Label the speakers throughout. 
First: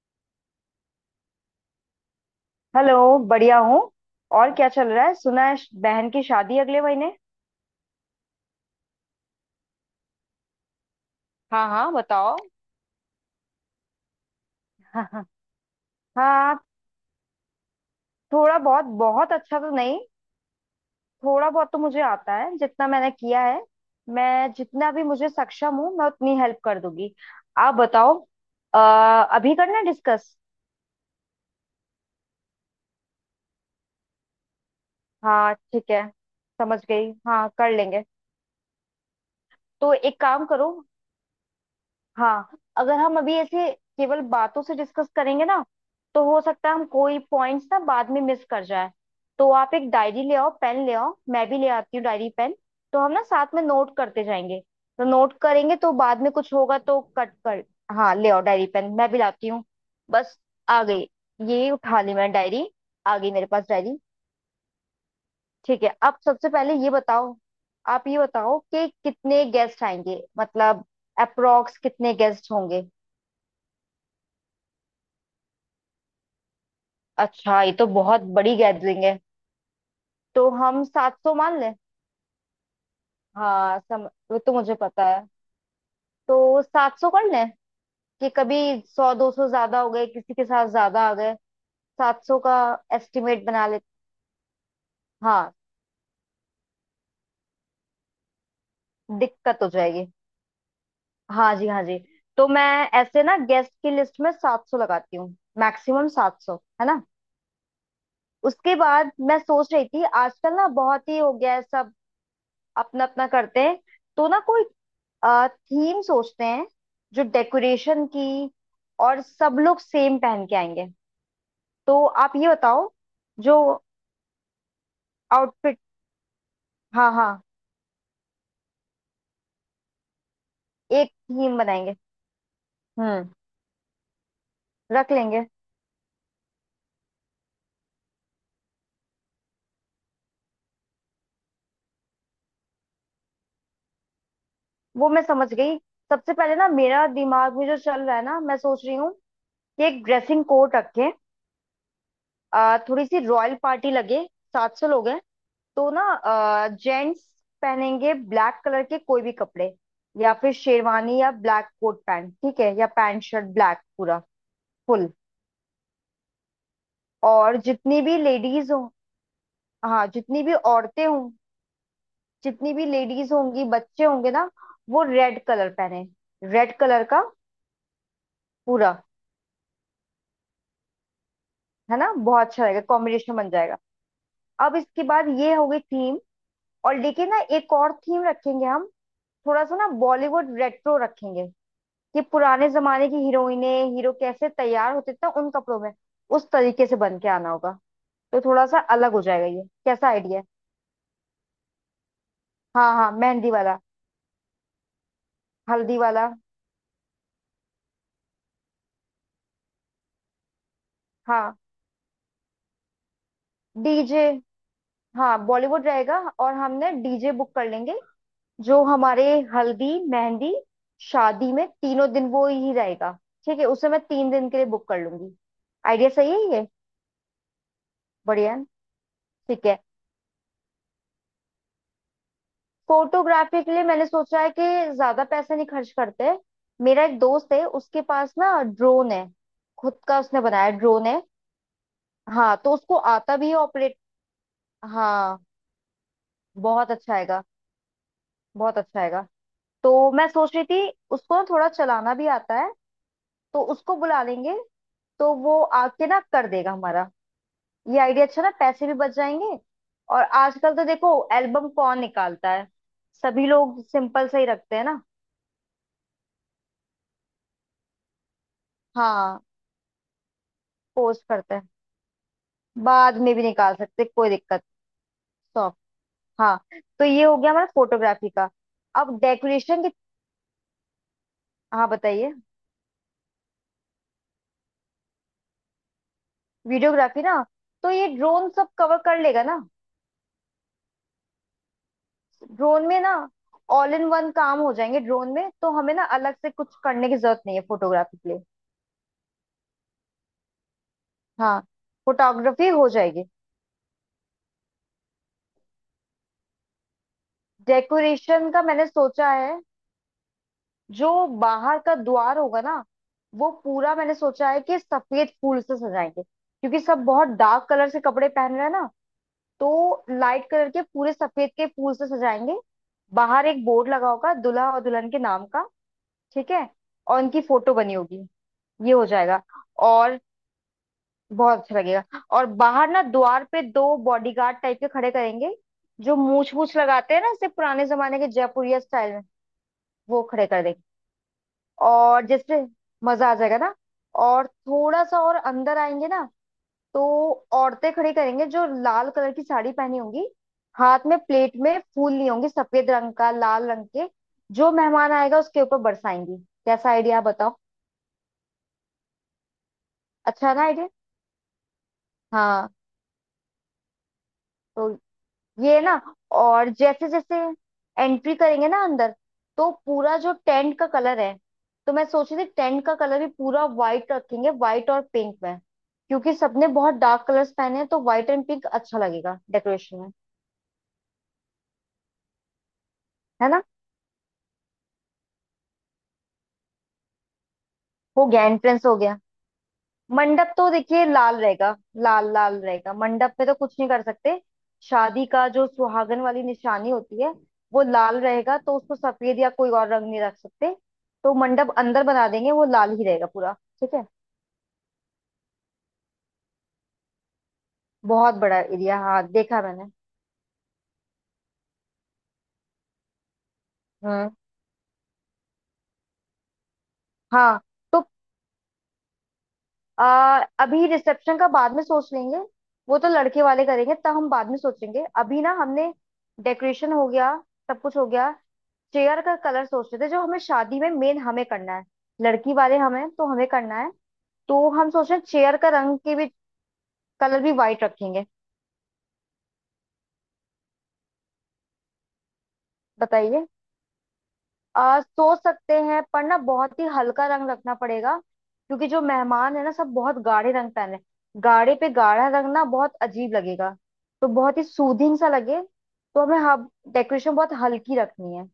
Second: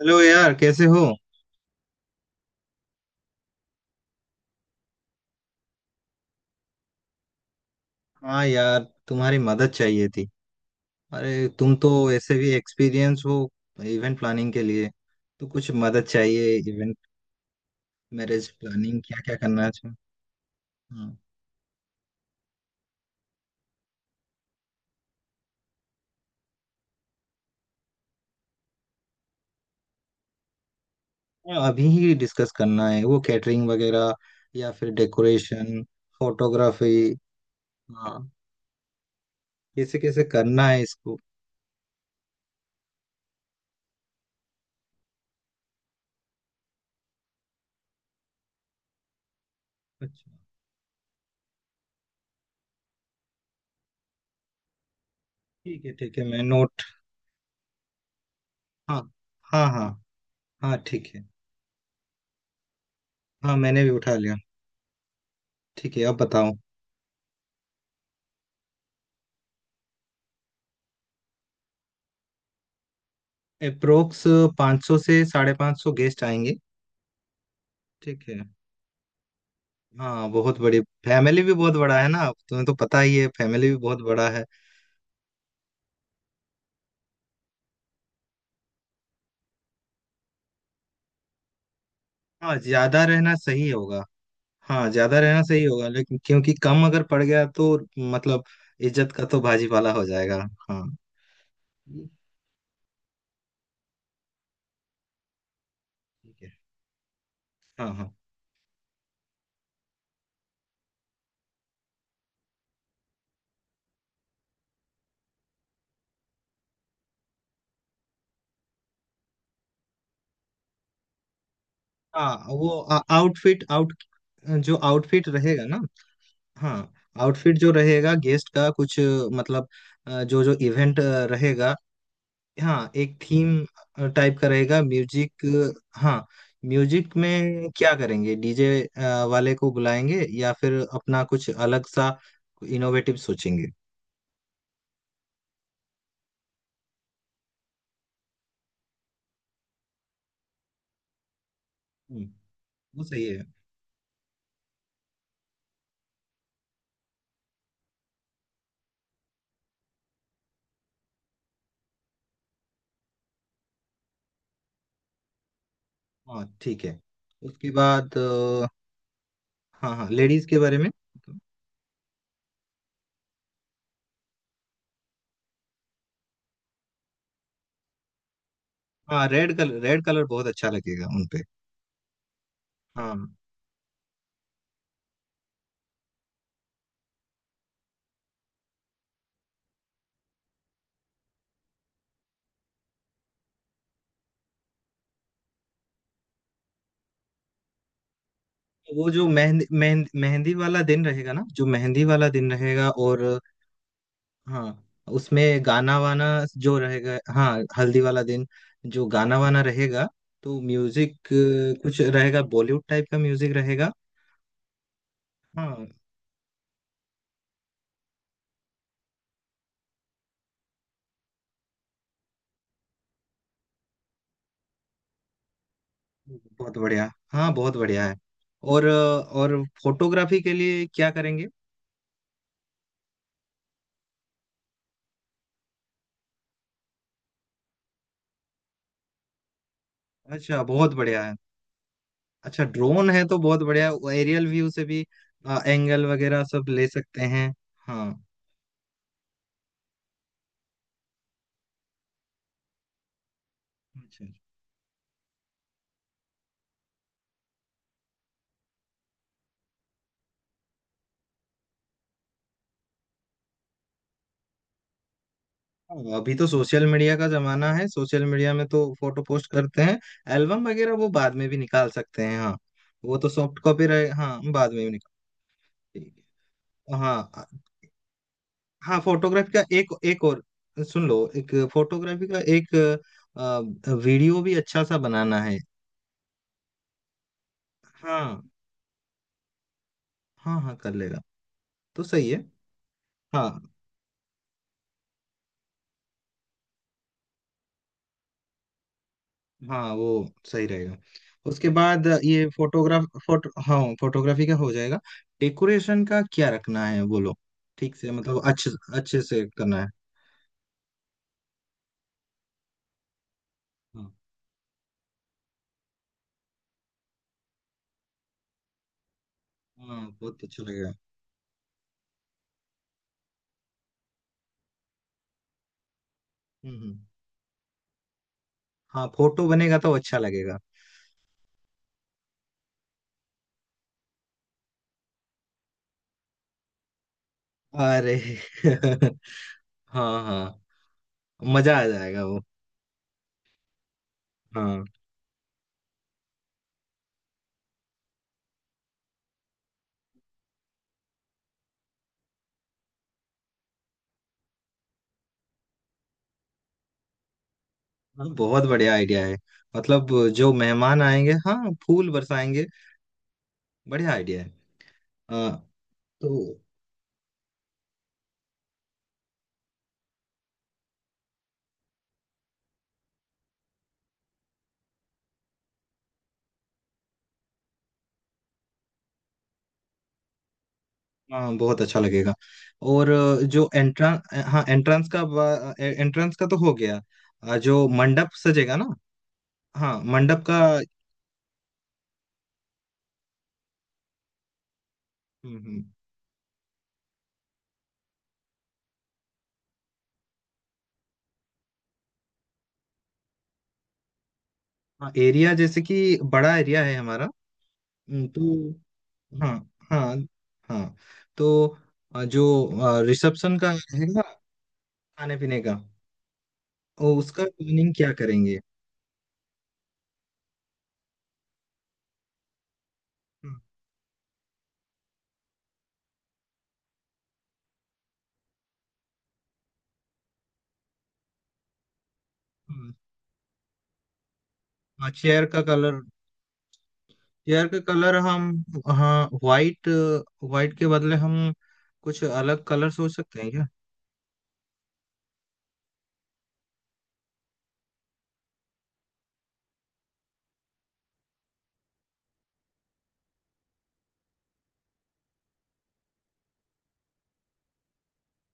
Speaker 1: Hello यार, कैसे हो?
Speaker 2: हेलो बढ़िया हूँ। और क्या चल रहा है? सुना है बहन की शादी अगले महीने।
Speaker 1: हाँ यार, तुम्हारी मदद चाहिए थी। अरे
Speaker 2: हाँ
Speaker 1: तुम तो
Speaker 2: हाँ,
Speaker 1: ऐसे
Speaker 2: बताओ।
Speaker 1: भी एक्सपीरियंस हो, इवेंट प्लानिंग के लिए।
Speaker 2: हाँ हाँ।
Speaker 1: तो कुछ मदद चाहिए,
Speaker 2: हाँ,
Speaker 1: इवेंट मैरिज
Speaker 2: थोड़ा बहुत
Speaker 1: प्लानिंग, क्या
Speaker 2: बहुत
Speaker 1: क्या
Speaker 2: अच्छा
Speaker 1: करना है
Speaker 2: तो
Speaker 1: इसमें?
Speaker 2: नहीं।
Speaker 1: हाँ।
Speaker 2: थोड़ा बहुत तो मुझे आता है जितना मैंने किया है। मैं जितना भी मुझे सक्षम हूँ मैं उतनी हेल्प कर दूंगी। आप बताओ। अभी करना डिस्कस?
Speaker 1: हाँ, अभी ही डिस्कस करना है, वो कैटरिंग वगैरह या फिर
Speaker 2: हाँ
Speaker 1: डेकोरेशन,
Speaker 2: ठीक है। समझ
Speaker 1: फोटोग्राफी।
Speaker 2: गई, हाँ कर लेंगे।
Speaker 1: हाँ।
Speaker 2: तो
Speaker 1: कैसे
Speaker 2: एक
Speaker 1: कैसे
Speaker 2: काम
Speaker 1: करना
Speaker 2: करो।
Speaker 1: है इसको?
Speaker 2: हाँ। अगर हम अभी ऐसे केवल बातों से डिस्कस करेंगे ना, तो हो सकता है हम कोई पॉइंट्स ना बाद में मिस कर जाए। तो आप एक डायरी
Speaker 1: अच्छा।
Speaker 2: ले आओ, पेन ले आओ, मैं भी ले आती हूँ डायरी पेन। तो हम ना साथ में नोट करते जाएंगे। तो नोट करेंगे
Speaker 1: ठीक है
Speaker 2: तो
Speaker 1: ठीक
Speaker 2: बाद
Speaker 1: है,
Speaker 2: में
Speaker 1: मैं
Speaker 2: कुछ होगा
Speaker 1: नोट।
Speaker 2: तो कट कर। हाँ ले आओ डायरी पेन,
Speaker 1: हाँ
Speaker 2: मैं भी लाती हूँ।
Speaker 1: हाँ। हाँ।
Speaker 2: बस।
Speaker 1: हाँ
Speaker 2: आ गई।
Speaker 1: ठीक है।
Speaker 2: ये उठा ली मैंने डायरी। आ गई मेरे
Speaker 1: हाँ
Speaker 2: पास
Speaker 1: मैंने भी
Speaker 2: डायरी।
Speaker 1: उठा लिया।
Speaker 2: ठीक है,
Speaker 1: ठीक है अब
Speaker 2: अब सबसे
Speaker 1: बताओ।
Speaker 2: पहले ये बताओ। आप ये बताओ कि कितने गेस्ट आएंगे, मतलब अप्रोक्स कितने गेस्ट होंगे?
Speaker 1: अप्रोक्स 500 से साढ़े पाँच सौ गेस्ट आएंगे।
Speaker 2: अच्छा ये तो बहुत
Speaker 1: ठीक है।
Speaker 2: बड़ी गैदरिंग है।
Speaker 1: हाँ
Speaker 2: तो
Speaker 1: बहुत बड़ी।
Speaker 2: हम 700
Speaker 1: फैमिली भी
Speaker 2: मान
Speaker 1: बहुत
Speaker 2: लें।
Speaker 1: बड़ा है ना, तुम्हें तो पता ही है, फैमिली भी
Speaker 2: हाँ
Speaker 1: बहुत
Speaker 2: सम
Speaker 1: बड़ा
Speaker 2: वो
Speaker 1: है।
Speaker 2: तो मुझे पता है। तो 700 कर लें, कि कभी 100-200 ज्यादा हो गए, किसी के साथ ज्यादा आ गए, 700
Speaker 1: हाँ
Speaker 2: का
Speaker 1: ज्यादा रहना
Speaker 2: एस्टिमेट बना
Speaker 1: सही
Speaker 2: ले।
Speaker 1: होगा। हाँ ज्यादा रहना
Speaker 2: हाँ
Speaker 1: सही होगा, लेकिन क्योंकि कम अगर पड़ गया तो मतलब इज्जत का तो
Speaker 2: दिक्कत हो
Speaker 1: भाजीपाला हो
Speaker 2: जाएगी।
Speaker 1: जाएगा। हाँ।
Speaker 2: हाँ जी हाँ जी।
Speaker 1: ये
Speaker 2: तो मैं ऐसे ना गेस्ट की लिस्ट में 700 लगाती हूँ, मैक्सिमम सात
Speaker 1: ठीक है।
Speaker 2: सौ है ना?
Speaker 1: हाँ हाँ।
Speaker 2: उसके बाद मैं सोच रही थी, आजकल ना बहुत ही हो गया है, सब अपना अपना करते हैं। तो ना कोई थीम सोचते हैं जो डेकोरेशन की, और सब लोग सेम पहन के आएंगे। तो आप
Speaker 1: हाँ
Speaker 2: ये
Speaker 1: वो
Speaker 2: बताओ। जो
Speaker 1: आउटफिट आउट, जो आउटफिट रहेगा
Speaker 2: आउटफिट।
Speaker 1: ना। हाँ।
Speaker 2: हाँ हाँ,
Speaker 1: आउटफिट जो रहेगा गेस्ट का, कुछ मतलब जो जो इवेंट
Speaker 2: एक थीम
Speaker 1: रहेगा।
Speaker 2: बनाएंगे।
Speaker 1: हाँ एक
Speaker 2: हम्म।
Speaker 1: थीम टाइप का रहेगा,
Speaker 2: रख
Speaker 1: म्यूजिक।
Speaker 2: लेंगे।
Speaker 1: हाँ। म्यूजिक में क्या करेंगे? डीजे वाले को बुलाएंगे, या फिर अपना कुछ अलग सा इनोवेटिव सोचेंगे।
Speaker 2: वो मैं समझ गई। सबसे पहले ना मेरा दिमाग में जो चल रहा है ना, मैं सोच रही हूँ कि एक ड्रेसिंग कोड रखें।
Speaker 1: हम्म, वो
Speaker 2: थोड़ी सी
Speaker 1: सही है।
Speaker 2: रॉयल पार्टी लगे। सात सौ लोग हैं तो ना जेंट्स पहनेंगे ब्लैक कलर के कोई भी कपड़े। या फिर शेरवानी या ब्लैक कोट पैंट ठीक है, या पैंट शर्ट ब्लैक पूरा फुल।
Speaker 1: हाँ ठीक है।
Speaker 2: और
Speaker 1: उसके
Speaker 2: जितनी
Speaker 1: बाद
Speaker 2: भी लेडीज हो।
Speaker 1: हाँ
Speaker 2: हाँ
Speaker 1: हाँ,
Speaker 2: जितनी
Speaker 1: लेडीज
Speaker 2: भी
Speaker 1: के बारे में।
Speaker 2: औरतें हों, जितनी भी लेडीज होंगी बच्चे होंगे ना, वो रेड कलर पहने। रेड कलर का पूरा।
Speaker 1: हाँ रेड कलर, रेड कलर बहुत अच्छा लगेगा उनपे।
Speaker 2: है ना? बहुत अच्छा रहेगा,
Speaker 1: हाँ
Speaker 2: कॉम्बिनेशन बन जाएगा। अब इसके बाद ये हो गई थीम। और लेकिन ना एक और थीम रखेंगे हम, थोड़ा सा ना बॉलीवुड रेट्रो रखेंगे। कि पुराने जमाने की हीरोइने हीरो कैसे तैयार होते थे उन कपड़ों में, उस तरीके से बन के आना होगा। तो थोड़ा सा
Speaker 1: तो वो
Speaker 2: अलग हो
Speaker 1: जो
Speaker 2: जाएगा। ये
Speaker 1: मेहंदी
Speaker 2: कैसा
Speaker 1: मेहंदी
Speaker 2: आइडिया है?
Speaker 1: मेहंदी वाला दिन रहेगा ना, जो मेहंदी वाला दिन रहेगा,
Speaker 2: हाँ हाँ,
Speaker 1: और
Speaker 2: मेहंदी वाला।
Speaker 1: हाँ उसमें गाना
Speaker 2: हल्दी
Speaker 1: वाना
Speaker 2: वाला।
Speaker 1: जो रहेगा। हाँ हल्दी वाला दिन, जो गाना वाना रहेगा, तो म्यूजिक
Speaker 2: हाँ।
Speaker 1: कुछ रहेगा, बॉलीवुड टाइप का म्यूजिक रहेगा।
Speaker 2: डीजे। हाँ बॉलीवुड
Speaker 1: हाँ
Speaker 2: रहेगा, और हमने डीजे बुक कर लेंगे। जो हमारे हल्दी मेहंदी शादी में तीनों दिन वो ही रहेगा। ठीक है, उसे मैं 3 दिन के लिए बुक कर लूंगी। आइडिया सही है ये।
Speaker 1: बहुत बढ़िया, हाँ बहुत बढ़िया है।
Speaker 2: बढ़िया है।
Speaker 1: और और
Speaker 2: ठीक है।
Speaker 1: फोटोग्राफी के लिए क्या करेंगे?
Speaker 2: फोटोग्राफी के लिए मैंने सोचा है कि ज्यादा पैसे नहीं खर्च करते। मेरा एक दोस्त है, उसके पास ना ड्रोन है, खुद का उसने
Speaker 1: अच्छा,
Speaker 2: बनाया
Speaker 1: बहुत
Speaker 2: ड्रोन है।
Speaker 1: बढ़िया है।
Speaker 2: हाँ
Speaker 1: अच्छा,
Speaker 2: तो उसको
Speaker 1: ड्रोन है
Speaker 2: आता
Speaker 1: तो
Speaker 2: भी है
Speaker 1: बहुत बढ़िया।
Speaker 2: ऑपरेट।
Speaker 1: एरियल व्यू से भी
Speaker 2: हाँ
Speaker 1: एंगल वगैरह सब ले
Speaker 2: बहुत अच्छा
Speaker 1: सकते
Speaker 2: आएगा।
Speaker 1: हैं। हाँ।
Speaker 2: बहुत अच्छा आएगा। तो मैं सोच रही थी, उसको ना थोड़ा चलाना भी आता है, तो उसको बुला
Speaker 1: अच्छा।
Speaker 2: लेंगे। तो वो आके ना कर देगा हमारा। ये आइडिया अच्छा ना, पैसे भी बच जाएंगे। और आजकल तो देखो एल्बम कौन निकालता है, सभी लोग सिंपल से ही रखते हैं ना।
Speaker 1: हाँ, अभी तो सोशल मीडिया का जमाना है, सोशल मीडिया में तो फोटो
Speaker 2: हाँ
Speaker 1: पोस्ट करते हैं। एल्बम वगैरह वो
Speaker 2: पोस्ट
Speaker 1: बाद में
Speaker 2: करते
Speaker 1: भी
Speaker 2: हैं,
Speaker 1: निकाल सकते हैं, हाँ।
Speaker 2: बाद
Speaker 1: वो तो
Speaker 2: में भी
Speaker 1: सॉफ्ट
Speaker 2: निकाल
Speaker 1: कॉपी
Speaker 2: सकते,
Speaker 1: रहे,
Speaker 2: कोई
Speaker 1: हाँ
Speaker 2: दिक्कत।
Speaker 1: बाद में भी निकाल।
Speaker 2: सॉफ्ट।
Speaker 1: ठीक
Speaker 2: हाँ।
Speaker 1: है।
Speaker 2: तो ये
Speaker 1: हाँ।
Speaker 2: हो गया हमारा फोटोग्राफी का।
Speaker 1: हाँ
Speaker 2: अब
Speaker 1: फोटोग्राफी का
Speaker 2: डेकोरेशन
Speaker 1: एक
Speaker 2: की।
Speaker 1: एक और सुन लो, एक
Speaker 2: हाँ
Speaker 1: फोटोग्राफी
Speaker 2: बताइए।
Speaker 1: का एक वीडियो भी अच्छा सा बनाना है।
Speaker 2: वीडियोग्राफी ना, तो ये
Speaker 1: हाँ।
Speaker 2: ड्रोन सब कवर कर लेगा ना।
Speaker 1: हाँ हाँ कर लेगा, तो सही है।
Speaker 2: ड्रोन में ना
Speaker 1: हाँ।
Speaker 2: ऑल इन वन काम हो जाएंगे। ड्रोन में तो हमें ना अलग से कुछ करने की जरूरत नहीं है फोटोग्राफी के लिए।
Speaker 1: हाँ वो सही रहेगा।
Speaker 2: हाँ।
Speaker 1: उसके बाद ये
Speaker 2: फोटोग्राफी हो
Speaker 1: फोटोग्राफ
Speaker 2: जाएगी।
Speaker 1: फोटो हाँ फोटोग्राफी का हो जाएगा। डेकोरेशन का क्या रखना है बोलो? ठीक से, मतलब
Speaker 2: डेकोरेशन का
Speaker 1: अच्छे
Speaker 2: मैंने
Speaker 1: अच्छे
Speaker 2: सोचा
Speaker 1: से
Speaker 2: है,
Speaker 1: करना है।
Speaker 2: जो बाहर का द्वार होगा ना वो पूरा,
Speaker 1: हाँ।
Speaker 2: मैंने सोचा है कि सफेद फूल से सजाएंगे, क्योंकि सब बहुत डार्क कलर से कपड़े पहन रहे हैं ना।
Speaker 1: हाँ
Speaker 2: तो
Speaker 1: बहुत
Speaker 2: लाइट
Speaker 1: अच्छा
Speaker 2: कलर के
Speaker 1: लगेगा।
Speaker 2: पूरे सफेद के फूल से सजाएंगे। बाहर एक बोर्ड लगा होगा दूल्हा और दुल्हन के नाम का। ठीक है।
Speaker 1: हम्म हम्म।
Speaker 2: और उनकी फोटो बनी होगी। ये
Speaker 1: हाँ
Speaker 2: हो जाएगा।
Speaker 1: फोटो बनेगा तो अच्छा
Speaker 2: और
Speaker 1: लगेगा।
Speaker 2: बहुत अच्छा लगेगा। और बाहर ना द्वार पे दो बॉडीगार्ड टाइप के खड़े करेंगे, जो मूछ मूछ लगाते हैं ना, जैसे पुराने
Speaker 1: अरे
Speaker 2: जमाने के जयपुरिया स्टाइल में।
Speaker 1: हाँ
Speaker 2: वो खड़े
Speaker 1: हाँ।
Speaker 2: कर देंगे।
Speaker 1: मजा आ जाएगा
Speaker 2: और
Speaker 1: वो।
Speaker 2: जैसे मजा आ जाएगा ना। और
Speaker 1: हाँ।
Speaker 2: थोड़ा सा और अंदर आएंगे ना, तो औरतें खड़ी करेंगे जो लाल कलर की साड़ी पहनी होंगी, हाथ में प्लेट में फूल ली होंगी सफेद रंग का लाल रंग के। जो मेहमान आएगा उसके ऊपर बरसाएंगी। कैसा आइडिया बताओ?
Speaker 1: हाँ, बहुत बढ़िया आइडिया है, मतलब
Speaker 2: अच्छा
Speaker 1: जो
Speaker 2: है ना आइडिया?
Speaker 1: मेहमान आएंगे, हाँ फूल बरसाएंगे।
Speaker 2: हाँ।
Speaker 1: बढ़िया आइडिया है।
Speaker 2: तो
Speaker 1: हाँ।
Speaker 2: ये ना,
Speaker 1: तो
Speaker 2: और जैसे जैसे एंट्री करेंगे ना अंदर, तो पूरा जो टेंट का कलर है, तो मैं सोच रही थी टेंट का कलर भी पूरा व्हाइट रखेंगे, व्हाइट और पिंक में। क्योंकि सबने बहुत डार्क कलर्स पहने हैं, तो व्हाइट एंड पिंक अच्छा लगेगा डेकोरेशन में।
Speaker 1: हाँ बहुत अच्छा लगेगा। और
Speaker 2: है ना?
Speaker 1: जो एंट्रेंस, हाँ एंट्रेंस का, एंट्रेंस का तो हो गया। जो
Speaker 2: हो
Speaker 1: मंडप
Speaker 2: गया,
Speaker 1: सजेगा ना।
Speaker 2: एंट्रेंस हो गया।
Speaker 1: हाँ मंडप
Speaker 2: मंडप
Speaker 1: का।
Speaker 2: तो देखिए लाल रहेगा। लाल लाल रहेगा मंडप पे, तो कुछ नहीं कर सकते। शादी का
Speaker 1: हम्म,
Speaker 2: जो
Speaker 1: हम्म,
Speaker 2: सुहागन वाली निशानी होती है वो लाल रहेगा, तो उसको सफेद या कोई और रंग नहीं रख सकते। तो मंडप अंदर बना देंगे, वो लाल ही रहेगा पूरा। ठीक है।
Speaker 1: हाँ एरिया जैसे कि बड़ा एरिया है हमारा।
Speaker 2: बहुत बड़ा
Speaker 1: तो
Speaker 2: एरिया, हाँ
Speaker 1: हाँ,
Speaker 2: देखा मैंने।
Speaker 1: हाँ, हाँ। तो जो रिसेप्शन का है ना,
Speaker 2: हम्म।
Speaker 1: खाने पीने का, ओ, उसका
Speaker 2: हाँ।
Speaker 1: प्लानिंग
Speaker 2: तो
Speaker 1: क्या करेंगे?
Speaker 2: अभी रिसेप्शन का बाद में सोच लेंगे। वो तो लड़के
Speaker 1: हम्म,
Speaker 2: वाले करेंगे, तब हम बाद में सोचेंगे। अभी ना हमने डेकोरेशन हो गया, सब कुछ हो गया। चेयर का कलर सोच रहे थे, जो हमें शादी में मेन हमें करना है, लड़की वाले
Speaker 1: हम्म,
Speaker 2: हमें, तो हमें करना है। तो हम
Speaker 1: हाँ
Speaker 2: सोच रहे हैं
Speaker 1: चेयर
Speaker 2: चेयर
Speaker 1: का
Speaker 2: का रंग
Speaker 1: कलर,
Speaker 2: की भी कलर भी
Speaker 1: चेयर का
Speaker 2: वाइट
Speaker 1: कलर
Speaker 2: रखेंगे।
Speaker 1: हम, हाँ वाइट, वाइट के बदले हम कुछ अलग कलर सोच सकते
Speaker 2: बताइए।
Speaker 1: हैं क्या?
Speaker 2: आ सोच सकते हैं, पर ना बहुत ही हल्का रंग रखना पड़ेगा क्योंकि जो मेहमान है ना सब बहुत गाढ़े रंग पहने। गाढ़े पे गाढ़ा रंग ना बहुत अजीब लगेगा, तो बहुत ही सूदिंग सा लगे। तो हमें हाँ डेकोरेशन बहुत हल्की रखनी है।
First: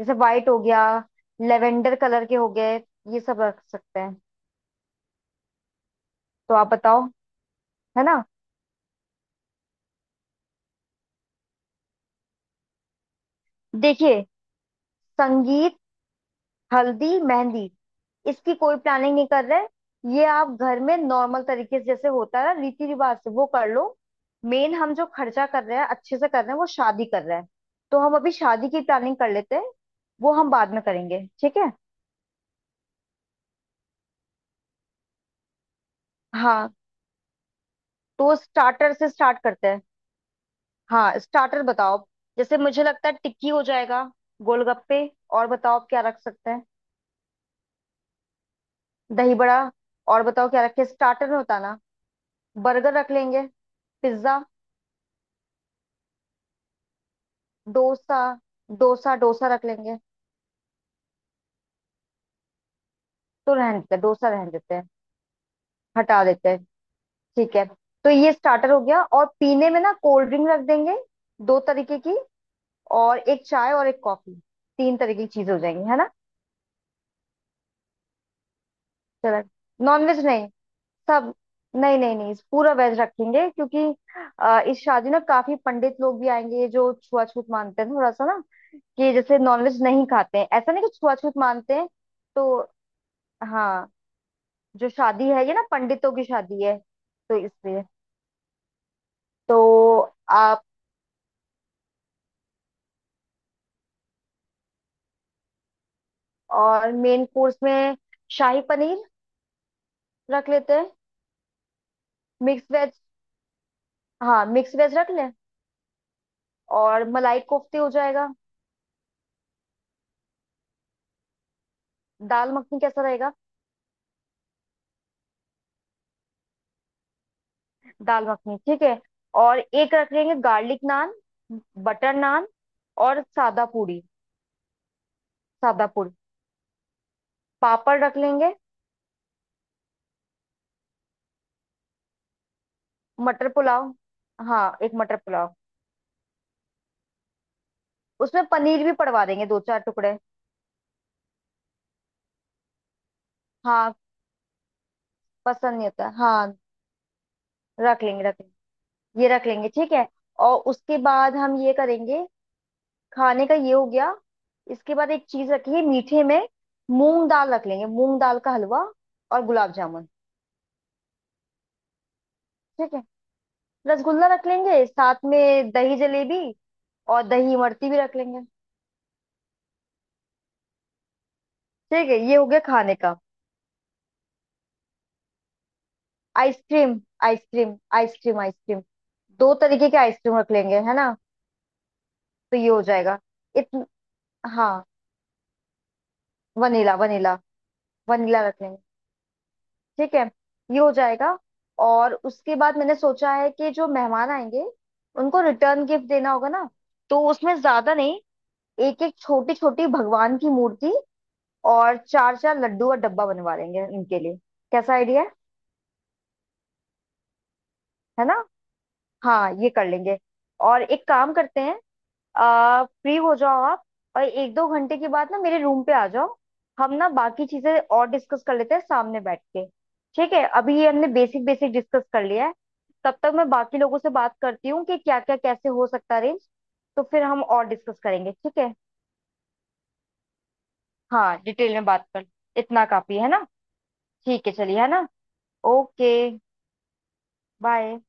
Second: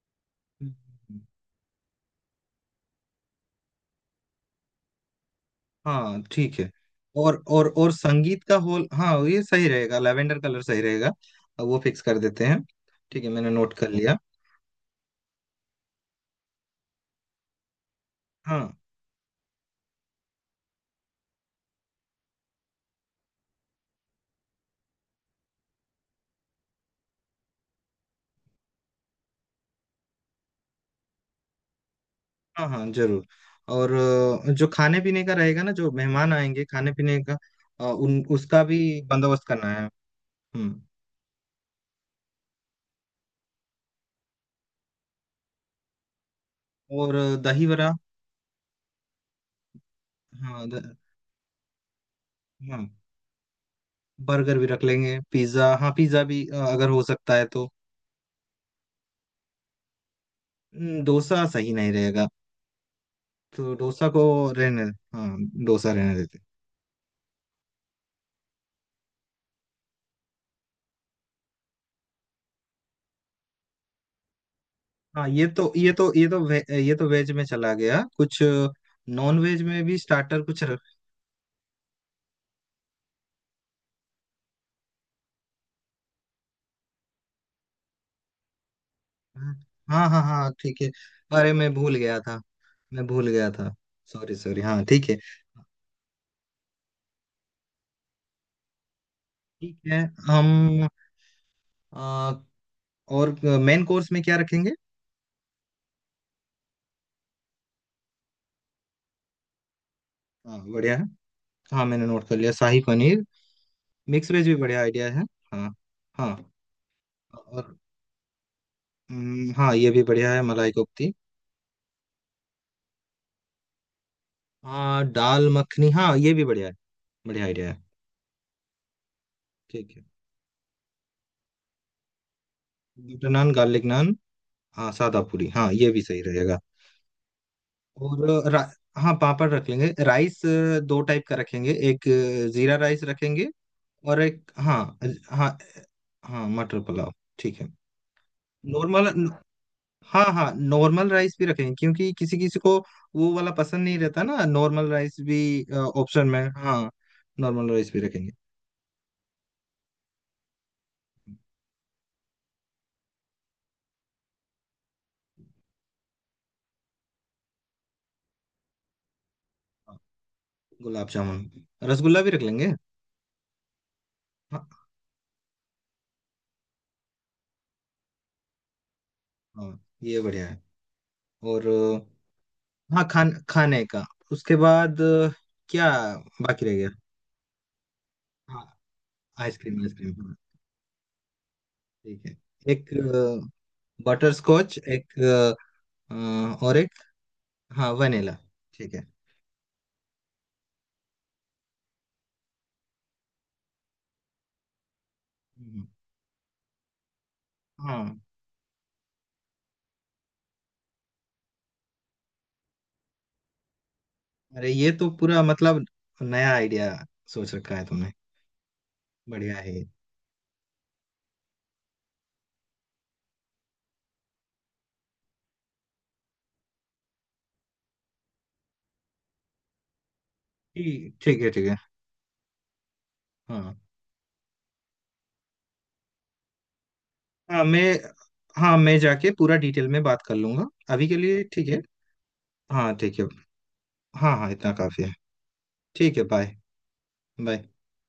Speaker 2: जैसे वाइट हो गया,
Speaker 1: हम्म।
Speaker 2: लेवेंडर कलर के हो गए, ये सब रख सकते हैं।
Speaker 1: हाँ
Speaker 2: तो
Speaker 1: ठीक
Speaker 2: आप
Speaker 1: है।
Speaker 2: बताओ।
Speaker 1: और और
Speaker 2: है ना?
Speaker 1: संगीत का होल, हाँ ये सही रहेगा, लेवेंडर कलर सही रहेगा। अब वो फिक्स कर देते हैं। ठीक है, मैंने नोट कर लिया।
Speaker 2: देखिए, संगीत हल्दी मेहंदी इसकी
Speaker 1: हाँ
Speaker 2: कोई प्लानिंग नहीं कर रहे। ये आप घर में नॉर्मल तरीके से जैसे होता है ना रीति रिवाज से वो कर लो। मेन हम जो खर्चा कर रहे हैं अच्छे से कर रहे हैं, वो शादी कर रहे हैं। तो हम अभी शादी की प्लानिंग कर लेते हैं, वो हम बाद में करेंगे, ठीक है।
Speaker 1: हाँ। हाँ जरूर। और जो खाने पीने का रहेगा ना, जो मेहमान आएंगे
Speaker 2: हाँ।
Speaker 1: खाने पीने का, अ, उन
Speaker 2: तो
Speaker 1: उसका भी
Speaker 2: स्टार्टर से स्टार्ट
Speaker 1: बंदोबस्त
Speaker 2: करते
Speaker 1: करना
Speaker 2: हैं।
Speaker 1: है। हम्म।
Speaker 2: हाँ स्टार्टर बताओ। जैसे मुझे लगता है टिक्की हो जाएगा, गोलगप्पे। और बताओ आप क्या रख सकते हैं?
Speaker 1: और दही वड़ा।
Speaker 2: दही बड़ा। और बताओ क्या
Speaker 1: हाँ
Speaker 2: रखे,
Speaker 1: द,
Speaker 2: स्टार्टर में होता ना।
Speaker 1: हाँ
Speaker 2: बर्गर रख लेंगे, पिज्जा।
Speaker 1: बर्गर भी रख लेंगे, पिज्जा, हाँ पिज्जा भी, अगर हो सकता है तो।
Speaker 2: डोसा। डोसा डोसा रख लेंगे।
Speaker 1: डोसा सही नहीं रहेगा,
Speaker 2: तो
Speaker 1: तो
Speaker 2: रहने देते हैं,
Speaker 1: डोसा को
Speaker 2: डोसा रहने देते
Speaker 1: रहने,
Speaker 2: हैं।
Speaker 1: हाँ डोसा रहने
Speaker 2: हटा
Speaker 1: देते।
Speaker 2: देते हैं। ठीक है। तो ये स्टार्टर हो गया, और पीने में ना कोल्ड ड्रिंक रख देंगे, दो तरीके की। और एक चाय और एक कॉफी, तीन तरीके
Speaker 1: हाँ
Speaker 2: की
Speaker 1: ये
Speaker 2: चीजें हो
Speaker 1: तो
Speaker 2: जाएंगी। है ना?
Speaker 1: ये तो वेज में चला गया कुछ, नॉन
Speaker 2: चलो।
Speaker 1: वेज में भी
Speaker 2: नॉनवेज
Speaker 1: स्टार्टर
Speaker 2: नहीं।
Speaker 1: कुछ रख।
Speaker 2: सब। नहीं नहीं नहीं, पूरा वेज रखेंगे क्योंकि इस शादी ना काफी पंडित लोग भी आएंगे जो छुआछूत मानते हैं थोड़ा सा ना। कि जैसे
Speaker 1: हाँ
Speaker 2: नॉनवेज नहीं
Speaker 1: हाँ। हाँ,
Speaker 2: खाते हैं,
Speaker 1: हाँ,
Speaker 2: ऐसा
Speaker 1: ठीक
Speaker 2: नहीं
Speaker 1: है।
Speaker 2: कि छुआछूत
Speaker 1: अरे
Speaker 2: मानते हैं। तो।
Speaker 1: मैं भूल गया था।
Speaker 2: हाँ।
Speaker 1: सॉरी सॉरी, हाँ
Speaker 2: जो
Speaker 1: ठीक है।
Speaker 2: शादी है ये ना, पंडितों की शादी है, तो इसलिए। तो
Speaker 1: ठीक है। हम
Speaker 2: आप।
Speaker 1: अ, और मेन कोर्स में क्या रखेंगे?
Speaker 2: और मेन कोर्स में शाही पनीर रख
Speaker 1: हाँ
Speaker 2: लेते हैं।
Speaker 1: बढ़िया है। हाँ मैंने नोट कर लिया,
Speaker 2: mix
Speaker 1: shahi
Speaker 2: veg.
Speaker 1: Paneer. Mix
Speaker 2: हाँ
Speaker 1: वेज भी
Speaker 2: मिक्स
Speaker 1: बढ़िया
Speaker 2: वेज
Speaker 1: आइडिया
Speaker 2: रख
Speaker 1: है।
Speaker 2: लें।
Speaker 1: हाँ हाँ।
Speaker 2: और मलाई
Speaker 1: और
Speaker 2: कोफ्ते हो जाएगा।
Speaker 1: हाँ ये भी बढ़िया है, मलाई कोफ्ती।
Speaker 2: दाल मखनी कैसा रहेगा?
Speaker 1: हाँ दाल मखनी, हाँ ये भी बढ़िया है, बढ़िया आइडिया है।
Speaker 2: दाल मखनी ठीक है। और एक
Speaker 1: ठीक है,
Speaker 2: रख लेंगे गार्लिक नान, बटर नान, और
Speaker 1: बटर नान,
Speaker 2: सादा
Speaker 1: गार्लिक
Speaker 2: पूरी।
Speaker 1: नान, हाँ सादा पूरी, हाँ
Speaker 2: सादा
Speaker 1: ये भी
Speaker 2: पूरी
Speaker 1: सही रहेगा।
Speaker 2: पापड़ रख
Speaker 1: और
Speaker 2: लेंगे।
Speaker 1: हाँ पापड़ रख लेंगे। राइस दो टाइप का रखेंगे, एक जीरा राइस रखेंगे,
Speaker 2: मटर पुलाव,
Speaker 1: और एक
Speaker 2: हाँ
Speaker 1: हाँ
Speaker 2: एक मटर पुलाव।
Speaker 1: हाँ हाँ मटर पुलाव। ठीक है।
Speaker 2: उसमें पनीर भी
Speaker 1: नॉर्मल,
Speaker 2: पड़वा देंगे दो चार टुकड़े।
Speaker 1: हाँ हाँ नॉर्मल राइस भी रखेंगे, क्योंकि किसी किसी को वो वाला पसंद
Speaker 2: हाँ
Speaker 1: नहीं रहता ना, नॉर्मल राइस भी
Speaker 2: पसंद नहीं होता,
Speaker 1: ऑप्शन में,
Speaker 2: हाँ।
Speaker 1: हाँ नॉर्मल राइस भी
Speaker 2: रख लेंगे
Speaker 1: रखेंगे।
Speaker 2: रख, ये रख लेंगे, ठीक है। और उसके बाद हम ये करेंगे। खाने का ये हो गया। इसके बाद एक चीज रखिए मीठे में, मूंग दाल रख लेंगे, मूंग दाल का हलवा और गुलाब जामुन।
Speaker 1: गुलाब जामुन, रसगुल्ला भी रख लेंगे।
Speaker 2: ठीक है। रसगुल्ला रख लेंगे,
Speaker 1: हाँ
Speaker 2: साथ में दही जलेबी, और दही इमरती भी रख लेंगे।
Speaker 1: हाँ ये बढ़िया है। और
Speaker 2: ठीक है, ये हो गया खाने
Speaker 1: हाँ
Speaker 2: का।
Speaker 1: खाने का। उसके बाद क्या बाकी रह गया?
Speaker 2: आइसक्रीम आइसक्रीम आइसक्रीम
Speaker 1: हाँ
Speaker 2: आइसक्रीम। दो
Speaker 1: आइसक्रीम,
Speaker 2: तरीके के
Speaker 1: आइसक्रीम, हाँ,
Speaker 2: आइसक्रीम रख लेंगे, है ना?
Speaker 1: ठीक है।
Speaker 2: तो ये हो
Speaker 1: एक
Speaker 2: जाएगा। इतन।
Speaker 1: बटर स्कॉच,
Speaker 2: हाँ
Speaker 1: एक और एक
Speaker 2: वनीला, वनीला।
Speaker 1: हाँ वनीला।
Speaker 2: वनीला रख लेंगे।
Speaker 1: ठीक है।
Speaker 2: ठीक है। ये हो जाएगा। और उसके बाद मैंने सोचा है कि जो मेहमान आएंगे उनको रिटर्न
Speaker 1: हम्म,
Speaker 2: गिफ्ट देना होगा ना, तो उसमें ज्यादा
Speaker 1: हाँ।
Speaker 2: नहीं। एक एक छोटी छोटी भगवान की मूर्ति और चार चार लड्डू और डब्बा बनवा लेंगे उनके लिए।
Speaker 1: अरे ये
Speaker 2: कैसा
Speaker 1: तो
Speaker 2: आइडिया है?
Speaker 1: पूरा मतलब, नया आइडिया सोच रखा है तुमने।
Speaker 2: है ना? हाँ
Speaker 1: बढ़िया
Speaker 2: ये
Speaker 1: है
Speaker 2: कर
Speaker 1: ये।
Speaker 2: लेंगे। और एक काम करते हैं, फ्री हो जाओ आप, और एक दो घंटे के बाद ना मेरे रूम पे आ जाओ। हम ना बाकी चीजें और डिस्कस कर लेते हैं सामने बैठ के। ठीक है, अभी ये हमने
Speaker 1: ठीक, ठीक
Speaker 2: बेसिक
Speaker 1: है ठीक
Speaker 2: बेसिक
Speaker 1: है।
Speaker 2: डिस्कस कर लिया है। तब तक मैं
Speaker 1: हाँ
Speaker 2: बाकी लोगों से बात करती हूँ कि क्या क्या कैसे हो सकता है अरेंज। तो फिर हम
Speaker 1: हाँ।
Speaker 2: और
Speaker 1: मैं
Speaker 2: डिस्कस करेंगे, ठीक है?
Speaker 1: हाँ मैं जाके पूरा डिटेल में बात कर लूंगा, अभी के
Speaker 2: हाँ
Speaker 1: लिए ठीक
Speaker 2: डिटेल
Speaker 1: है।
Speaker 2: में बात कर, इतना
Speaker 1: हाँ
Speaker 2: काफी
Speaker 1: ठीक है,
Speaker 2: है ना?
Speaker 1: हाँ
Speaker 2: ठीक
Speaker 1: हाँ
Speaker 2: है,
Speaker 1: इतना
Speaker 2: चलिए, है
Speaker 1: काफी
Speaker 2: ना?
Speaker 1: है।
Speaker 2: ओके।
Speaker 1: ठीक है बाय। बाय।
Speaker 2: बाय।